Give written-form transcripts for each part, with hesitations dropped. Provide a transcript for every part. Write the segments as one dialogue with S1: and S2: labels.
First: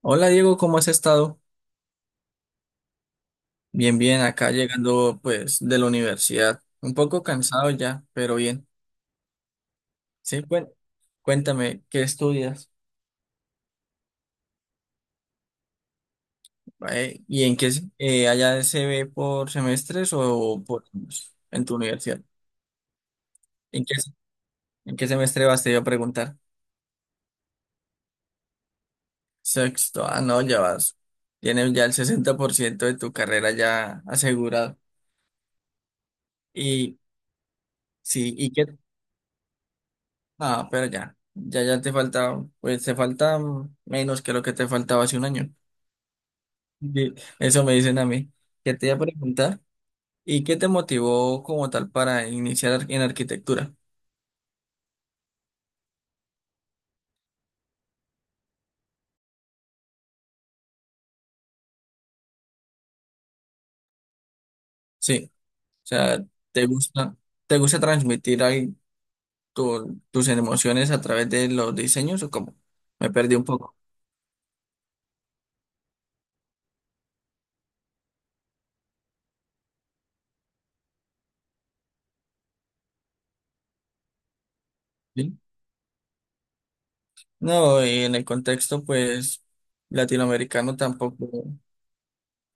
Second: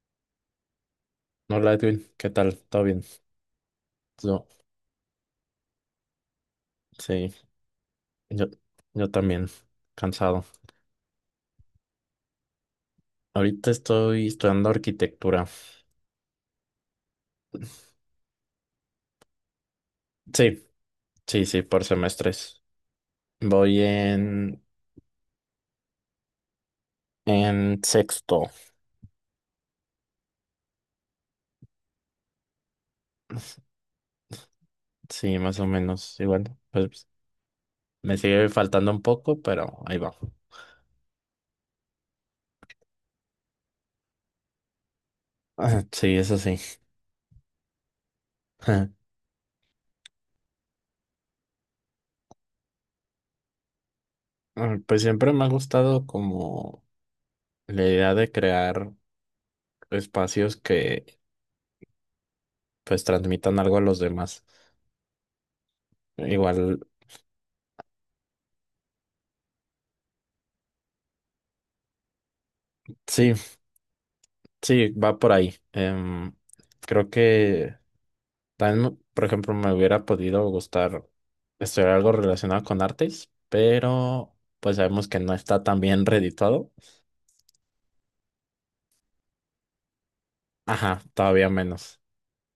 S1: Hola Diego, ¿cómo has estado?
S2: Hola Edwin, ¿qué tal? ¿Todo bien?
S1: Bien, bien,
S2: Yo,
S1: acá llegando pues de la universidad. Un poco
S2: sí,
S1: cansado ya, pero
S2: yo,
S1: bien.
S2: yo también,
S1: Sí,
S2: cansado.
S1: cuéntame, ¿qué estudias?
S2: Ahorita estoy estudiando arquitectura.
S1: ¿Y en qué allá se ve por semestres o
S2: Sí,
S1: por años
S2: sí, sí,
S1: en tu
S2: por
S1: universidad?
S2: semestres. Voy
S1: ¿En qué,
S2: en,
S1: ¿En qué semestre vas? Te iba a preguntar.
S2: en sexto,
S1: Sexto, ah, no, ya vas. Tienes ya el 60% de tu carrera ya asegurado.
S2: sí, más o menos, igual.
S1: Y
S2: Pues me
S1: sí,
S2: sigue
S1: ¿y qué?
S2: faltando un poco, pero ahí va.
S1: Ah, pero ya te falta, pues te falta menos que lo que te faltaba hace un año.
S2: Sí, eso sí.
S1: Eso me dicen a mí. ¿Qué te iba a preguntar, ¿y qué te motivó como tal para iniciar en arquitectura?
S2: Ah, pues siempre me ha gustado como la idea de crear espacios que pues transmitan algo a los demás.
S1: Sí, o sea, ¿te
S2: Igual,
S1: gusta, ¿te gusta transmitir ahí tus emociones a través de los diseños o cómo? Me
S2: sí.
S1: perdí un poco.
S2: Sí, va por ahí. Creo que también, por ejemplo, me hubiera podido gustar estudiar algo relacionado con artes, pero pues sabemos que no
S1: ¿Sí?
S2: está tan bien reeditado.
S1: No, y en el contexto, pues, latinoamericano
S2: Ajá,
S1: tampoco.
S2: todavía menos.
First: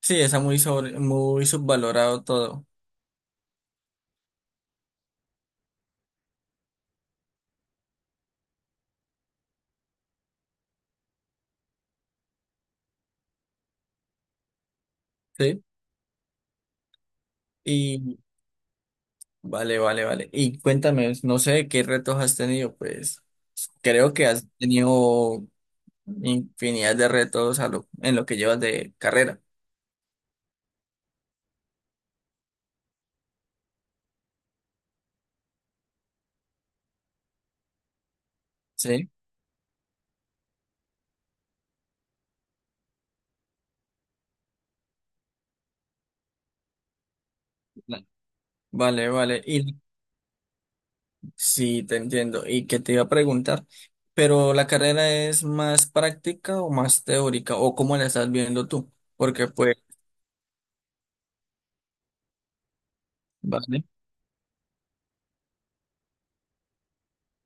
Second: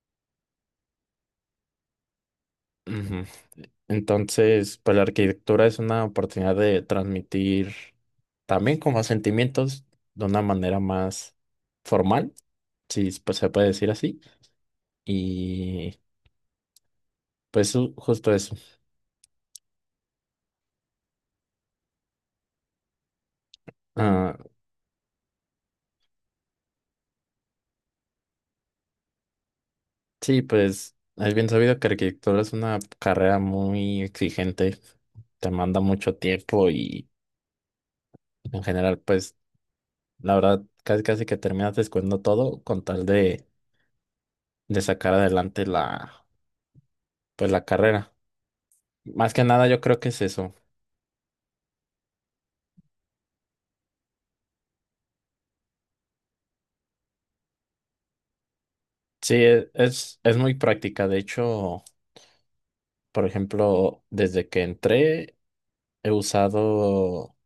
S1: Sí, está muy subvalorado todo.
S2: Ujú. Entonces, pues la arquitectura es una oportunidad de transmitir también como sentimientos de una manera más formal, si pues, se puede decir así.
S1: Sí.
S2: Y pues justo eso.
S1: Vale, vale, vale. Y cuéntame, no sé qué retos has tenido, pues creo que
S2: Ah,
S1: has tenido infinidad de retos a en lo que llevas de carrera,
S2: sí, pues es bien sabido que arquitectura es una carrera muy exigente, te manda mucho tiempo y en general,
S1: ¿sí?
S2: pues la verdad, casi casi que terminas descuidando todo con tal de sacar adelante la, pues, la
S1: Va-
S2: carrera.
S1: Vale,
S2: Más
S1: vale.
S2: que nada,
S1: Y
S2: yo creo que es eso.
S1: sí, te entiendo. Y que te iba a preguntar, pero ¿la carrera es más práctica o más teórica? ¿O cómo la estás viendo tú?
S2: Sí,
S1: Porque pues,
S2: es muy práctica. De hecho, por
S1: vale,
S2: ejemplo, desde que entré, he usado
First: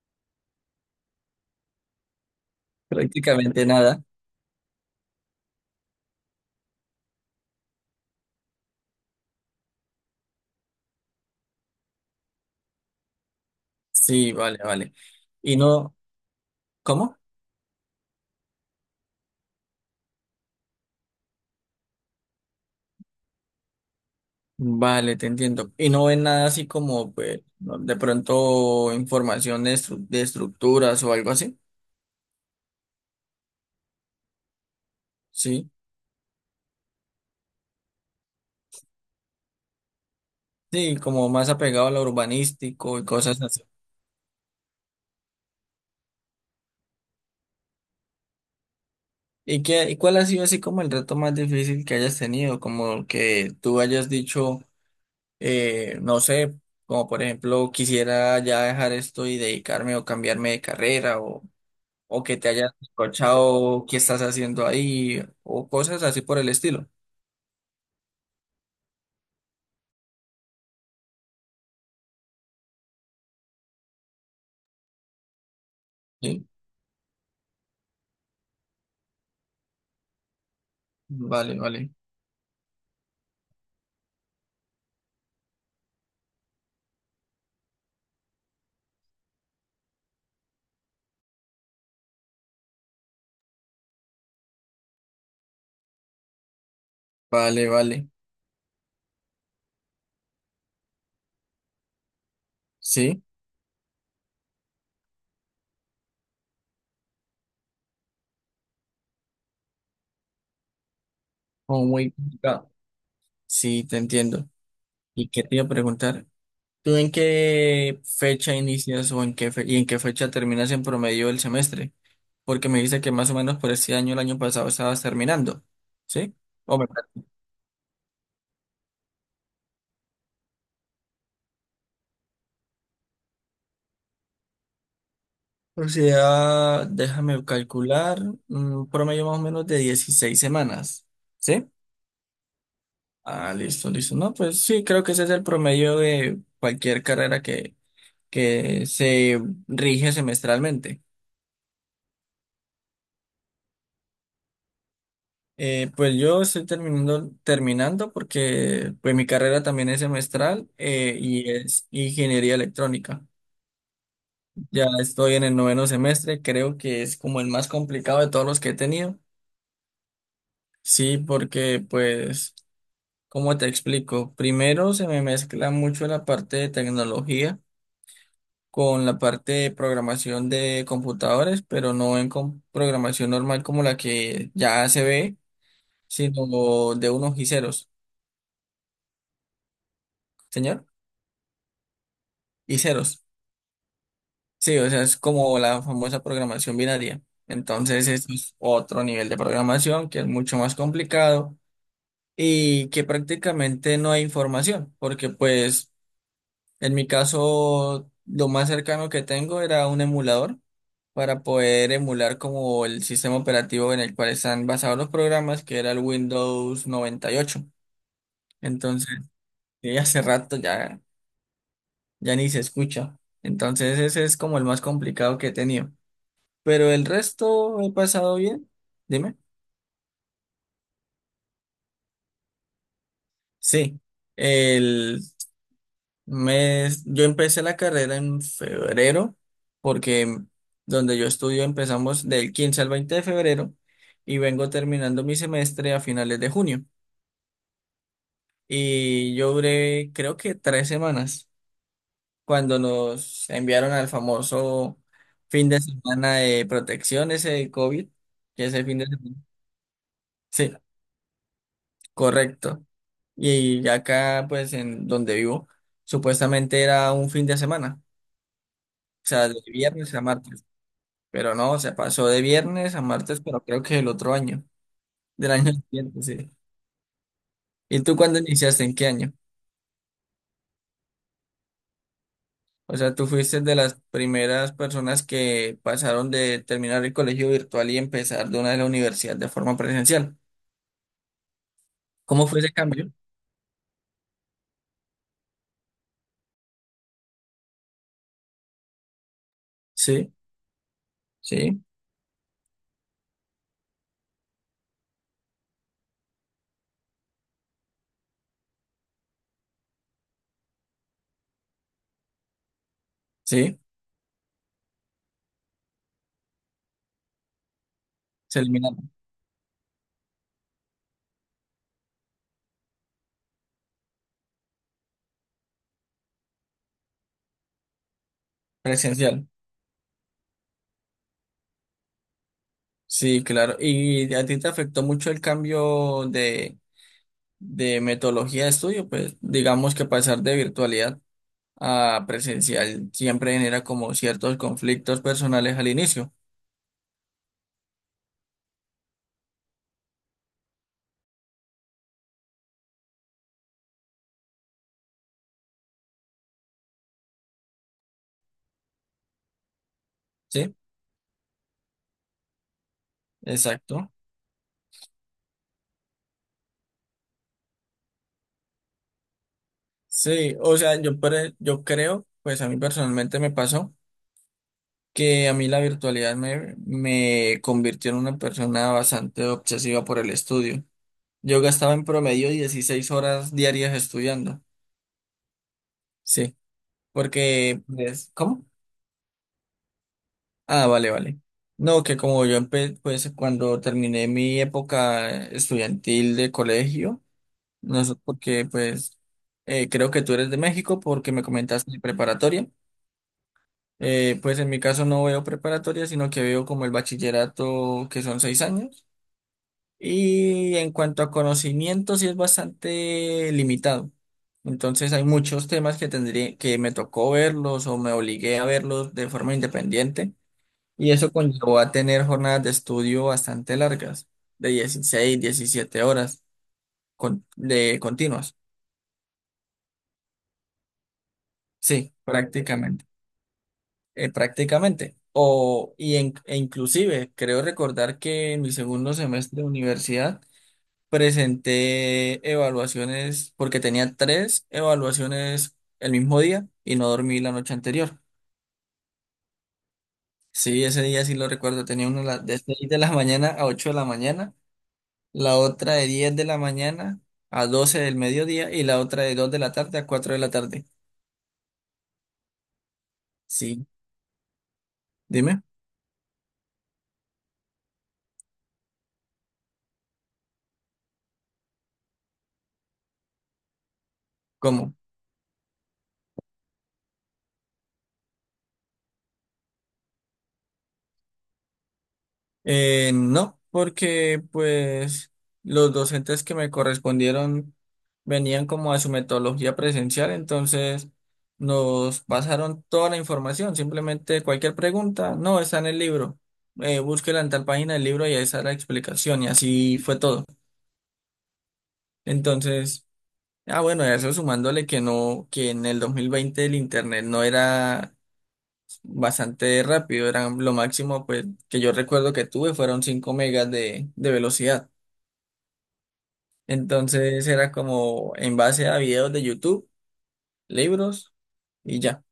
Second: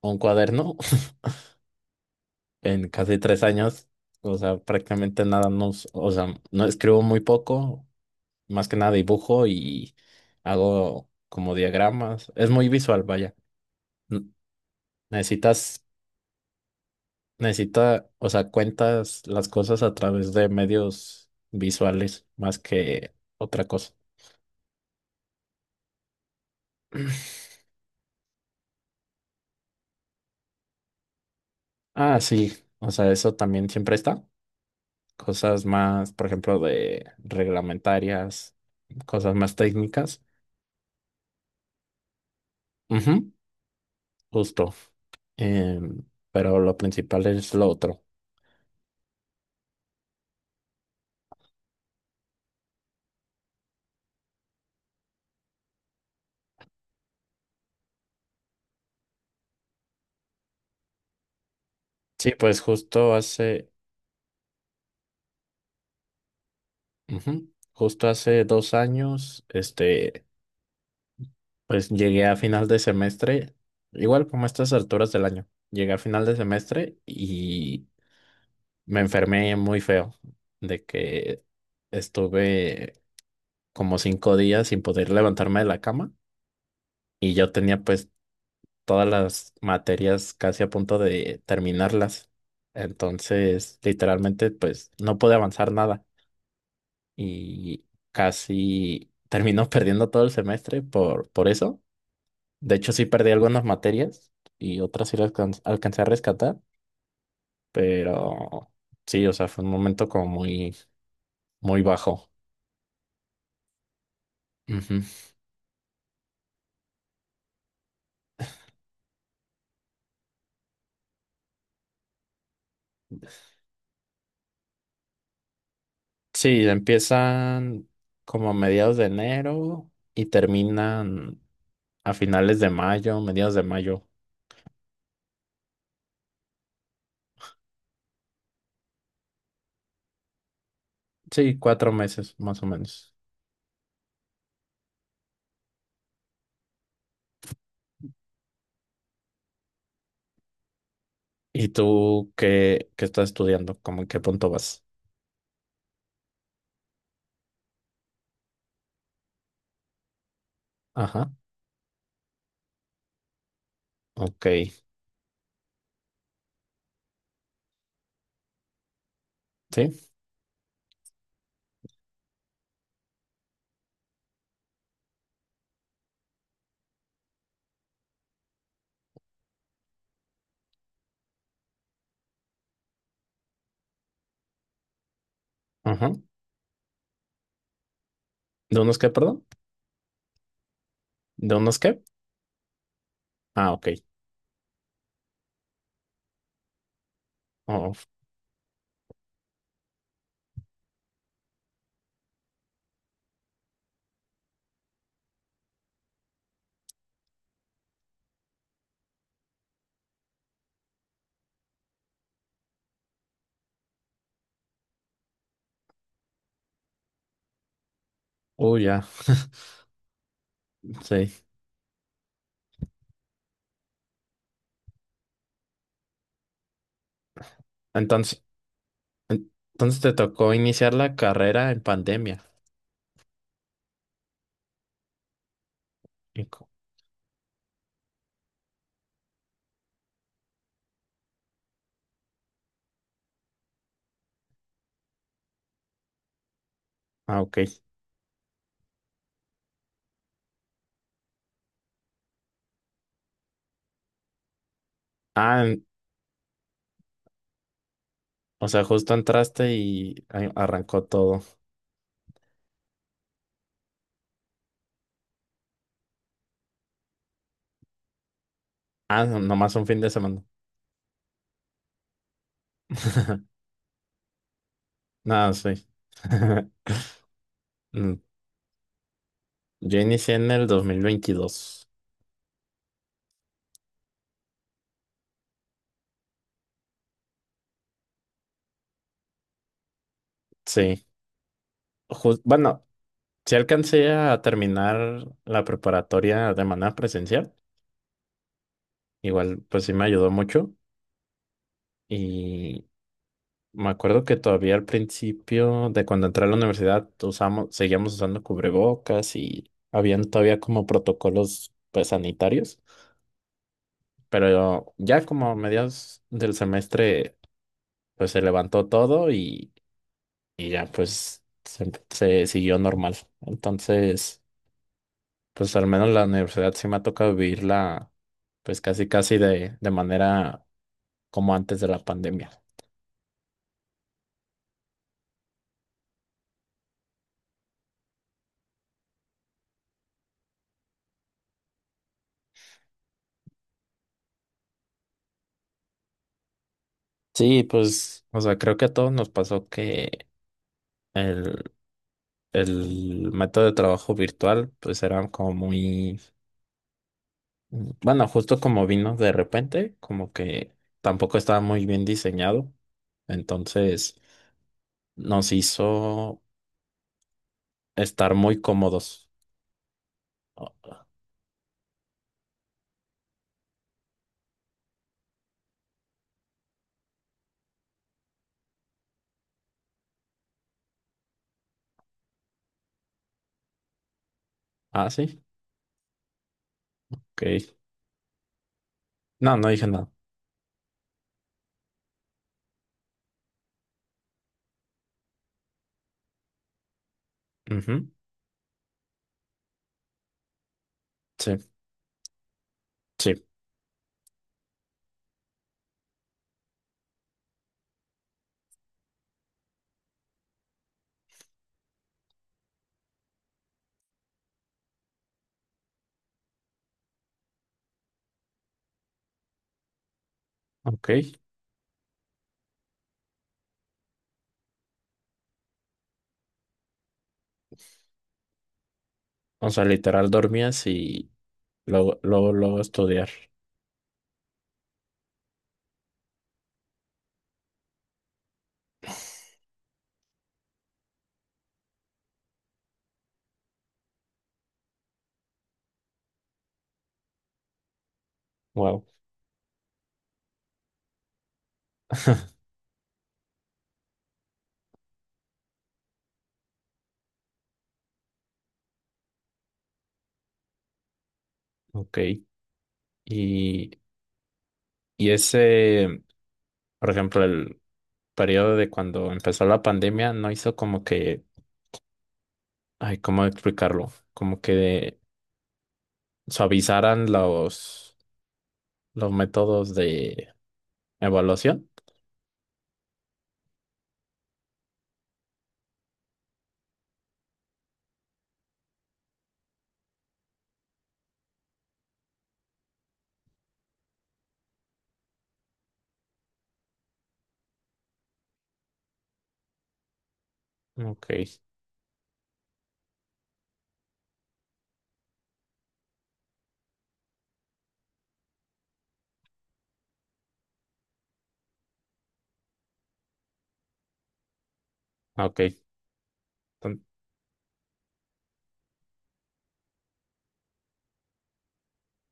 S2: un cuaderno en casi tres
S1: prácticamente
S2: años.
S1: nada.
S2: O sea, prácticamente nada, no, o sea, no escribo muy poco más que nada dibujo y hago como diagramas. Es muy visual, vaya. N-
S1: Sí, vale, vale. Y
S2: Necesitas,
S1: no, ¿cómo?
S2: necesita, o sea, cuentas las cosas a través de medios visuales más que otra cosa.
S1: Vale, te entiendo. Y no ven nada así como, pues, de pronto información de, de estructuras o algo así.
S2: Ah, sí, o sea, eso también siempre está. Cosas
S1: Sí,
S2: más, por ejemplo, de reglamentarias, cosas más técnicas.
S1: sí, como más apegado a lo urbanístico y
S2: Ujú,
S1: cosas así.
S2: justo. Em, pero lo principal es lo otro.
S1: ¿Y qué, y cuál ha sido así como el reto más difícil que hayas tenido? Como que tú hayas dicho, no sé, como por ejemplo, quisiera ya dejar esto y dedicarme o cambiarme de carrera o
S2: Sí,
S1: que te
S2: pues
S1: hayas
S2: justo hace,
S1: escuchado qué estás haciendo ahí o cosas así por el estilo.
S2: Ujú. Justo hace 2 años, pues llegué a final de semestre, igual como a estas alturas del año, llegué a final de
S1: Sí,
S2: semestre y me enfermé muy feo, de que
S1: vale, vale.
S2: estuve como 5 días sin poder levantarme de la cama y yo tenía pues todas las materias casi a punto de terminarlas. Entonces, literalmente, pues no pude avanzar nada.
S1: Vale,
S2: Y
S1: vale.
S2: casi terminó perdiendo todo el semestre por eso. De hecho, sí
S1: Sí,
S2: perdí algunas materias y otras sí las alcancé a rescatar, pero sí, o sea, fue un momento como muy, muy
S1: como muy
S2: bajo.
S1: complicado. Sí, te entiendo.
S2: Ujú.
S1: ¿Y qué te iba a preguntar? ¿Tú en qué fecha inicias o en qué y en qué fecha terminas en promedio el semestre? Porque me dice que más o menos por este año, el año pasado, estabas terminando. ¿Sí?
S2: Sí,
S1: O me...
S2: empiezan como a mediados de enero y terminan a finales de mayo, mediados de mayo.
S1: O sea, déjame calcular, un promedio más o menos de 16 semanas.
S2: Sí,
S1: ¿Sí?
S2: 4 meses más o menos.
S1: Ah, listo, listo. No, pues sí, creo que ese es el promedio de cualquier que se rige semestralmente.
S2: ¿Y tú qué, qué estás estudiando? ¿Cómo en qué punto vas?
S1: Pues yo estoy terminando porque pues mi carrera también es semestral,
S2: Ajá,
S1: y es ingeniería electrónica.
S2: ok,
S1: Ya estoy en el noveno semestre, creo que es como el más complicado de todos los que he tenido.
S2: sí,
S1: Sí, porque pues, ¿cómo te explico? Primero se me mezcla mucho la parte de tecnología con la parte de programación de computadores, pero no en programación normal como la que ya se ve,
S2: ajá.
S1: sino de unos y ceros,
S2: ¿De unos qué, perdón?
S1: señor,
S2: ¿De unos qué?
S1: y ceros.
S2: Ah, ok.
S1: Sí, o sea, es como la famosa programación binaria.
S2: Oh,
S1: Entonces, eso es otro nivel de programación que es mucho más complicado y que prácticamente no hay información, porque pues en mi caso lo más cercano que tengo era un emulador para poder emular como el sistema operativo en el cual están basados los programas, que era el Windows 98.
S2: oh, ya,
S1: Entonces, sí, hace rato ya,
S2: sí.
S1: ya ni se escucha. Entonces, ese es como el más complicado que he tenido. Pero el resto he pasado
S2: Entonces,
S1: bien. Dime.
S2: entonces te tocó iniciar la carrera en pandemia.
S1: Sí. El
S2: Y co-
S1: mes, yo empecé la carrera en febrero, porque donde yo estudio empezamos del 15 al 20 de febrero y vengo terminando mi semestre a finales de junio.
S2: Ah, ok.
S1: Y yo duré, creo que tres semanas, cuando nos enviaron al famoso
S2: Ah,
S1: fin de semana de protección, ese de COVID, que
S2: o sea,
S1: ese fin de
S2: justo
S1: semana.
S2: entraste y
S1: Sí,
S2: arrancó todo.
S1: correcto. Y acá, pues, en donde vivo, supuestamente era un fin de semana,
S2: Ah,
S1: o sea, de
S2: nomás un fin de
S1: viernes a
S2: semana.
S1: martes, pero no, se pasó de viernes a martes, pero creo que el otro año, del
S2: Nada,
S1: año
S2: sí.
S1: siguiente, sí. ¿Y tú
S2: Mm,
S1: cuándo iniciaste? ¿En qué año?
S2: yo inicié en el 2022.
S1: O sea, tú fuiste de las primeras personas que pasaron de terminar el colegio virtual y empezar de una de la universidad de forma presencial.
S2: Sí.
S1: ¿Cómo fue ese
S2: Bueno,
S1: cambio?
S2: sí alcancé a terminar la preparatoria de manera presencial. Igual, pues sí me ayudó
S1: Sí,
S2: mucho.
S1: sí,
S2: Y me acuerdo que todavía al principio de cuando entré a la universidad usamos, seguíamos usando cubrebocas y habían todavía como protocolos pues sanitarios,
S1: sí,
S2: pero ya como a mediados del semestre pues se
S1: se
S2: levantó
S1: eliminaron.
S2: todo y ya pues se siguió normal. Entonces pues al menos la universidad sí me ha tocado vivirla pues casi casi
S1: Presencial.
S2: de manera como antes de la pandemia.
S1: Sí, claro. ¿Y a ti te afectó mucho el cambio de metodología de estudio, pues digamos que pasar de virtualidad a presencial siempre genera como ciertos conflictos personales al inicio,
S2: Sí, pues o sea creo que a todos nos pasó que... El, el método de trabajo virtual, pues era como muy, bueno, justo como vino de repente, como que
S1: ¿sí?
S2: tampoco estaba muy bien diseñado,
S1: Exacto.
S2: entonces nos hizo estar muy cómodos.
S1: Sí, o
S2: O-
S1: sea, yo creo, pues a mí personalmente me pasó que a mí la me convirtió en una persona bastante obsesiva por el estudio. Yo gastaba en promedio 16 horas diarias estudiando,
S2: Ah, sí,
S1: sí,
S2: ok.
S1: porque, pues, ¿cómo?
S2: No, no dije nada.
S1: Ah, vale, vale. No, que como yo empe pues cuando terminé mi época estudiantil de colegio, no
S2: Ujú,
S1: sé porque pues creo que tú eres de México porque me
S2: sí,
S1: comentaste de preparatoria.
S2: sí,
S1: Pues en mi caso no veo preparatoria, sino que veo como el bachillerato que son seis años. Y en cuanto a conocimiento, sí es bastante limitado. Entonces hay muchos temas que me tocó verlos o me obligué a verlos de forma independiente
S2: ok.
S1: y eso conllevó a tener jornadas de estudio bastante largas, de 16, 17 horas de continuas.
S2: O sea, literal dormías y
S1: Sí,
S2: luego, luego, luego
S1: prácticamente.
S2: estudiar.
S1: Prácticamente. O, y e inclusive, creo recordar que en mi segundo semestre de universidad presenté evaluaciones, porque tenía tres evaluaciones el mismo día y no dormí la noche anterior.
S2: Wow,
S1: Sí, ese día sí lo recuerdo, tenía de 6 de la mañana a 8 de la mañana, la otra de 10 de la mañana a 12 del mediodía y la otra de 2 de la tarde a 4 de la tarde.
S2: ok.
S1: Sí,
S2: Y, y
S1: dime,
S2: ese... Por ejemplo, el periodo de cuando empezó la pandemia no hizo como que, ay, ¿cómo explicarlo? Como
S1: ¿cómo?
S2: que suavizaran los métodos de evaluación.
S1: No, porque pues los docentes que me correspondieron venían como a su metodología presencial, entonces nos pasaron toda la información, simplemente cualquier pregunta, no, está en el libro, búsquela en tal página del libro y ahí está la explicación y así fue todo.
S2: Ok,
S1: Entonces... Ah, bueno, eso sumándole que no, que en el 2020 el internet no era bastante rápido, eran lo máximo pues que yo recuerdo que tuve fueron 5 megas de velocidad.
S2: ok. Ton-
S1: Entonces era como en base a videos de YouTube, libros y ya.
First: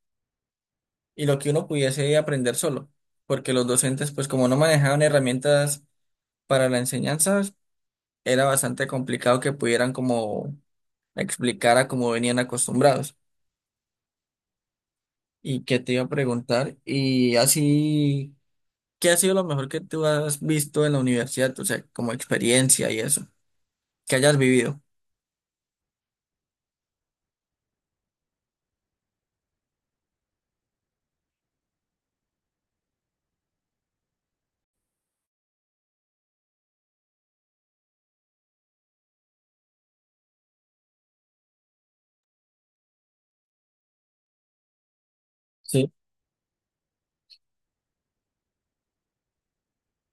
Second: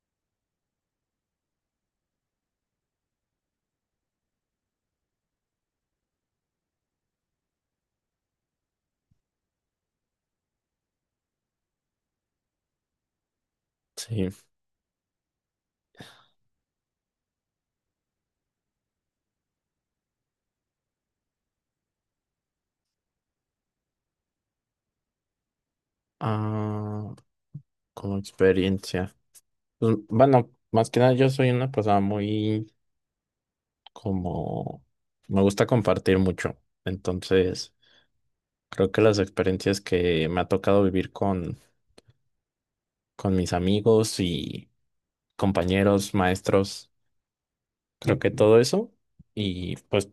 S1: Y lo que uno pudiese aprender solo, porque los docentes pues como no manejaban herramientas para la enseñanza, era bastante complicado que pudieran como explicar a como venían acostumbrados.
S2: Sí.
S1: ¿Y qué te iba a preguntar? Y así, ¿qué ha sido lo mejor que tú has visto en la universidad? O sea, como experiencia y eso, que hayas vivido.
S2: Ah, como experiencia. Pues, bueno, más que nada yo soy una persona muy como... Me gusta compartir mucho. Entonces, creo que las experiencias que me ha tocado vivir con mis amigos y
S1: Sí.
S2: compañeros, maestros, creo que todo eso. Y pues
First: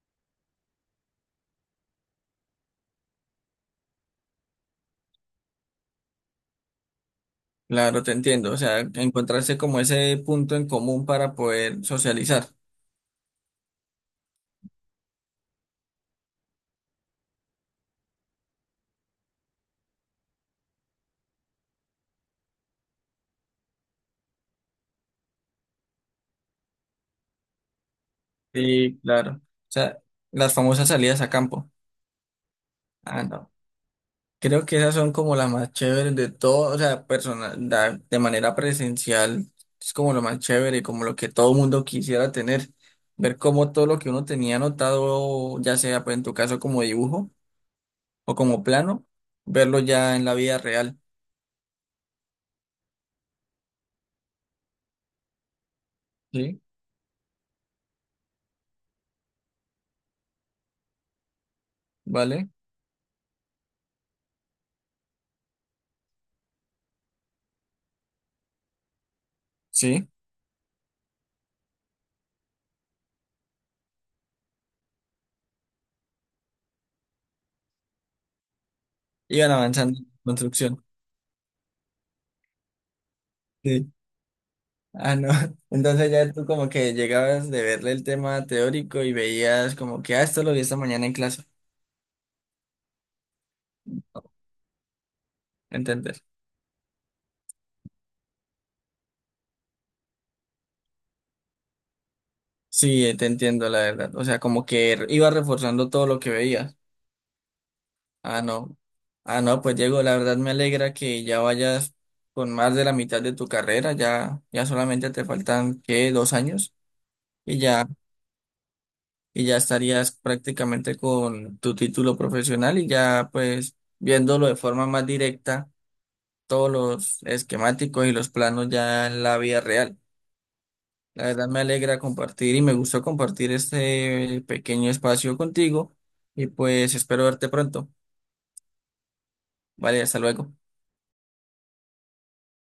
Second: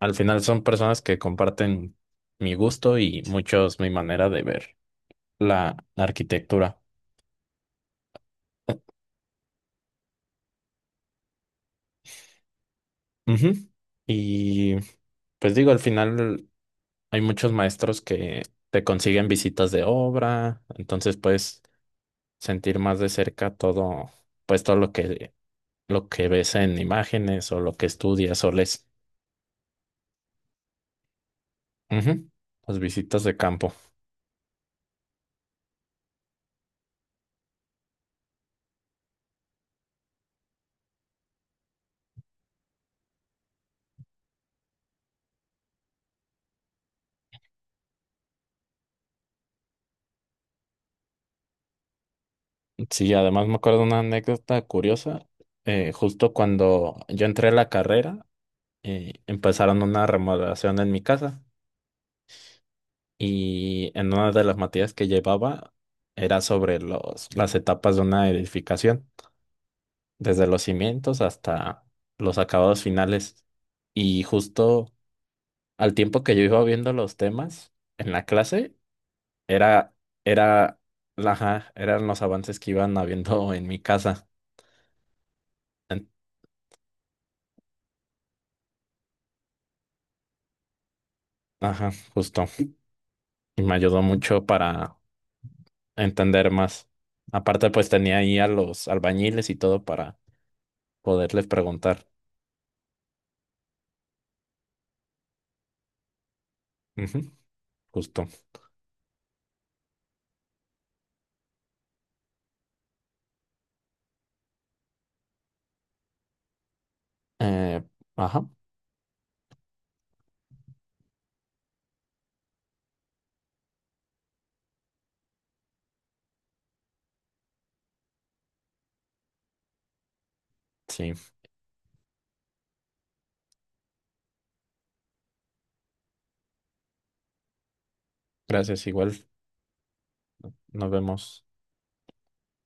S2: al final son personas que comparten mi gusto y muchos mi manera de ver la arquitectura.
S1: Claro, te entiendo. O sea, encontrarse como ese punto en común para poder socializar.
S2: Ujú. Y pues digo, al final hay muchos maestros que te consiguen visitas de obra, entonces puedes sentir más de cerca todo, pues todo lo que ves en imágenes o lo que estudias o lees.
S1: Sí, claro. O sea, las famosas salidas a campo.
S2: Ujú. Las
S1: Ah,
S2: visitas de
S1: no.
S2: campo.
S1: Creo que esas son como las más chéveres de todo, o sea, personal, de manera presencial, es como lo más chévere, como lo que todo mundo quisiera tener, ver cómo todo lo que uno tenía anotado, ya sea pues en tu caso como dibujo o como plano, verlo ya en la vida real.
S2: Sí, además me acuerdo de una anécdota curiosa. Eh, justo
S1: Sí,
S2: cuando yo entré a la carrera, empezaron una remodelación en mi casa
S1: ¿vale?
S2: y en una de las materias que llevaba era sobre los, las etapas de una edificación,
S1: Sí,
S2: desde los cimientos hasta los acabados finales. Y justo al tiempo que yo iba viendo los temas en la clase,
S1: iban
S2: era,
S1: avanzando en
S2: era,
S1: construcción.
S2: ajá, eran los avances que iban habiendo en mi
S1: Sí.
S2: casa.
S1: Ah, no.
S2: En-
S1: Entonces ya tú como que llegabas de verle el tema teórico y veías como que, ah, esto lo vi esta mañana en clase,
S2: Ajá, justo. Y me ayudó mucho para
S1: ¿entendés?
S2: entender más. Aparte, pues tenía ahí a los albañiles y todo para poderles preguntar.
S1: Sí, te entiendo, la verdad. O sea, como que iba reforzando todo lo que veías.
S2: Ujú, justo.
S1: Ah, no. Ah, no, pues Diego, la verdad me alegra que ya vayas con más de la mitad de tu carrera. Ya solamente te faltan, ¿qué? Dos años. Y
S2: Eh,
S1: ya,
S2: ajá,
S1: y ya estarías prácticamente con tu título profesional y ya, pues, viéndolo de forma más directa, todos los esquemáticos y los planos ya en la vida real.
S2: sí.
S1: La verdad me alegra compartir y me gustó compartir este pequeño espacio contigo y pues espero verte pronto.
S2: Gracias, igual.
S1: Vale, hasta luego.
S2: Nos vemos.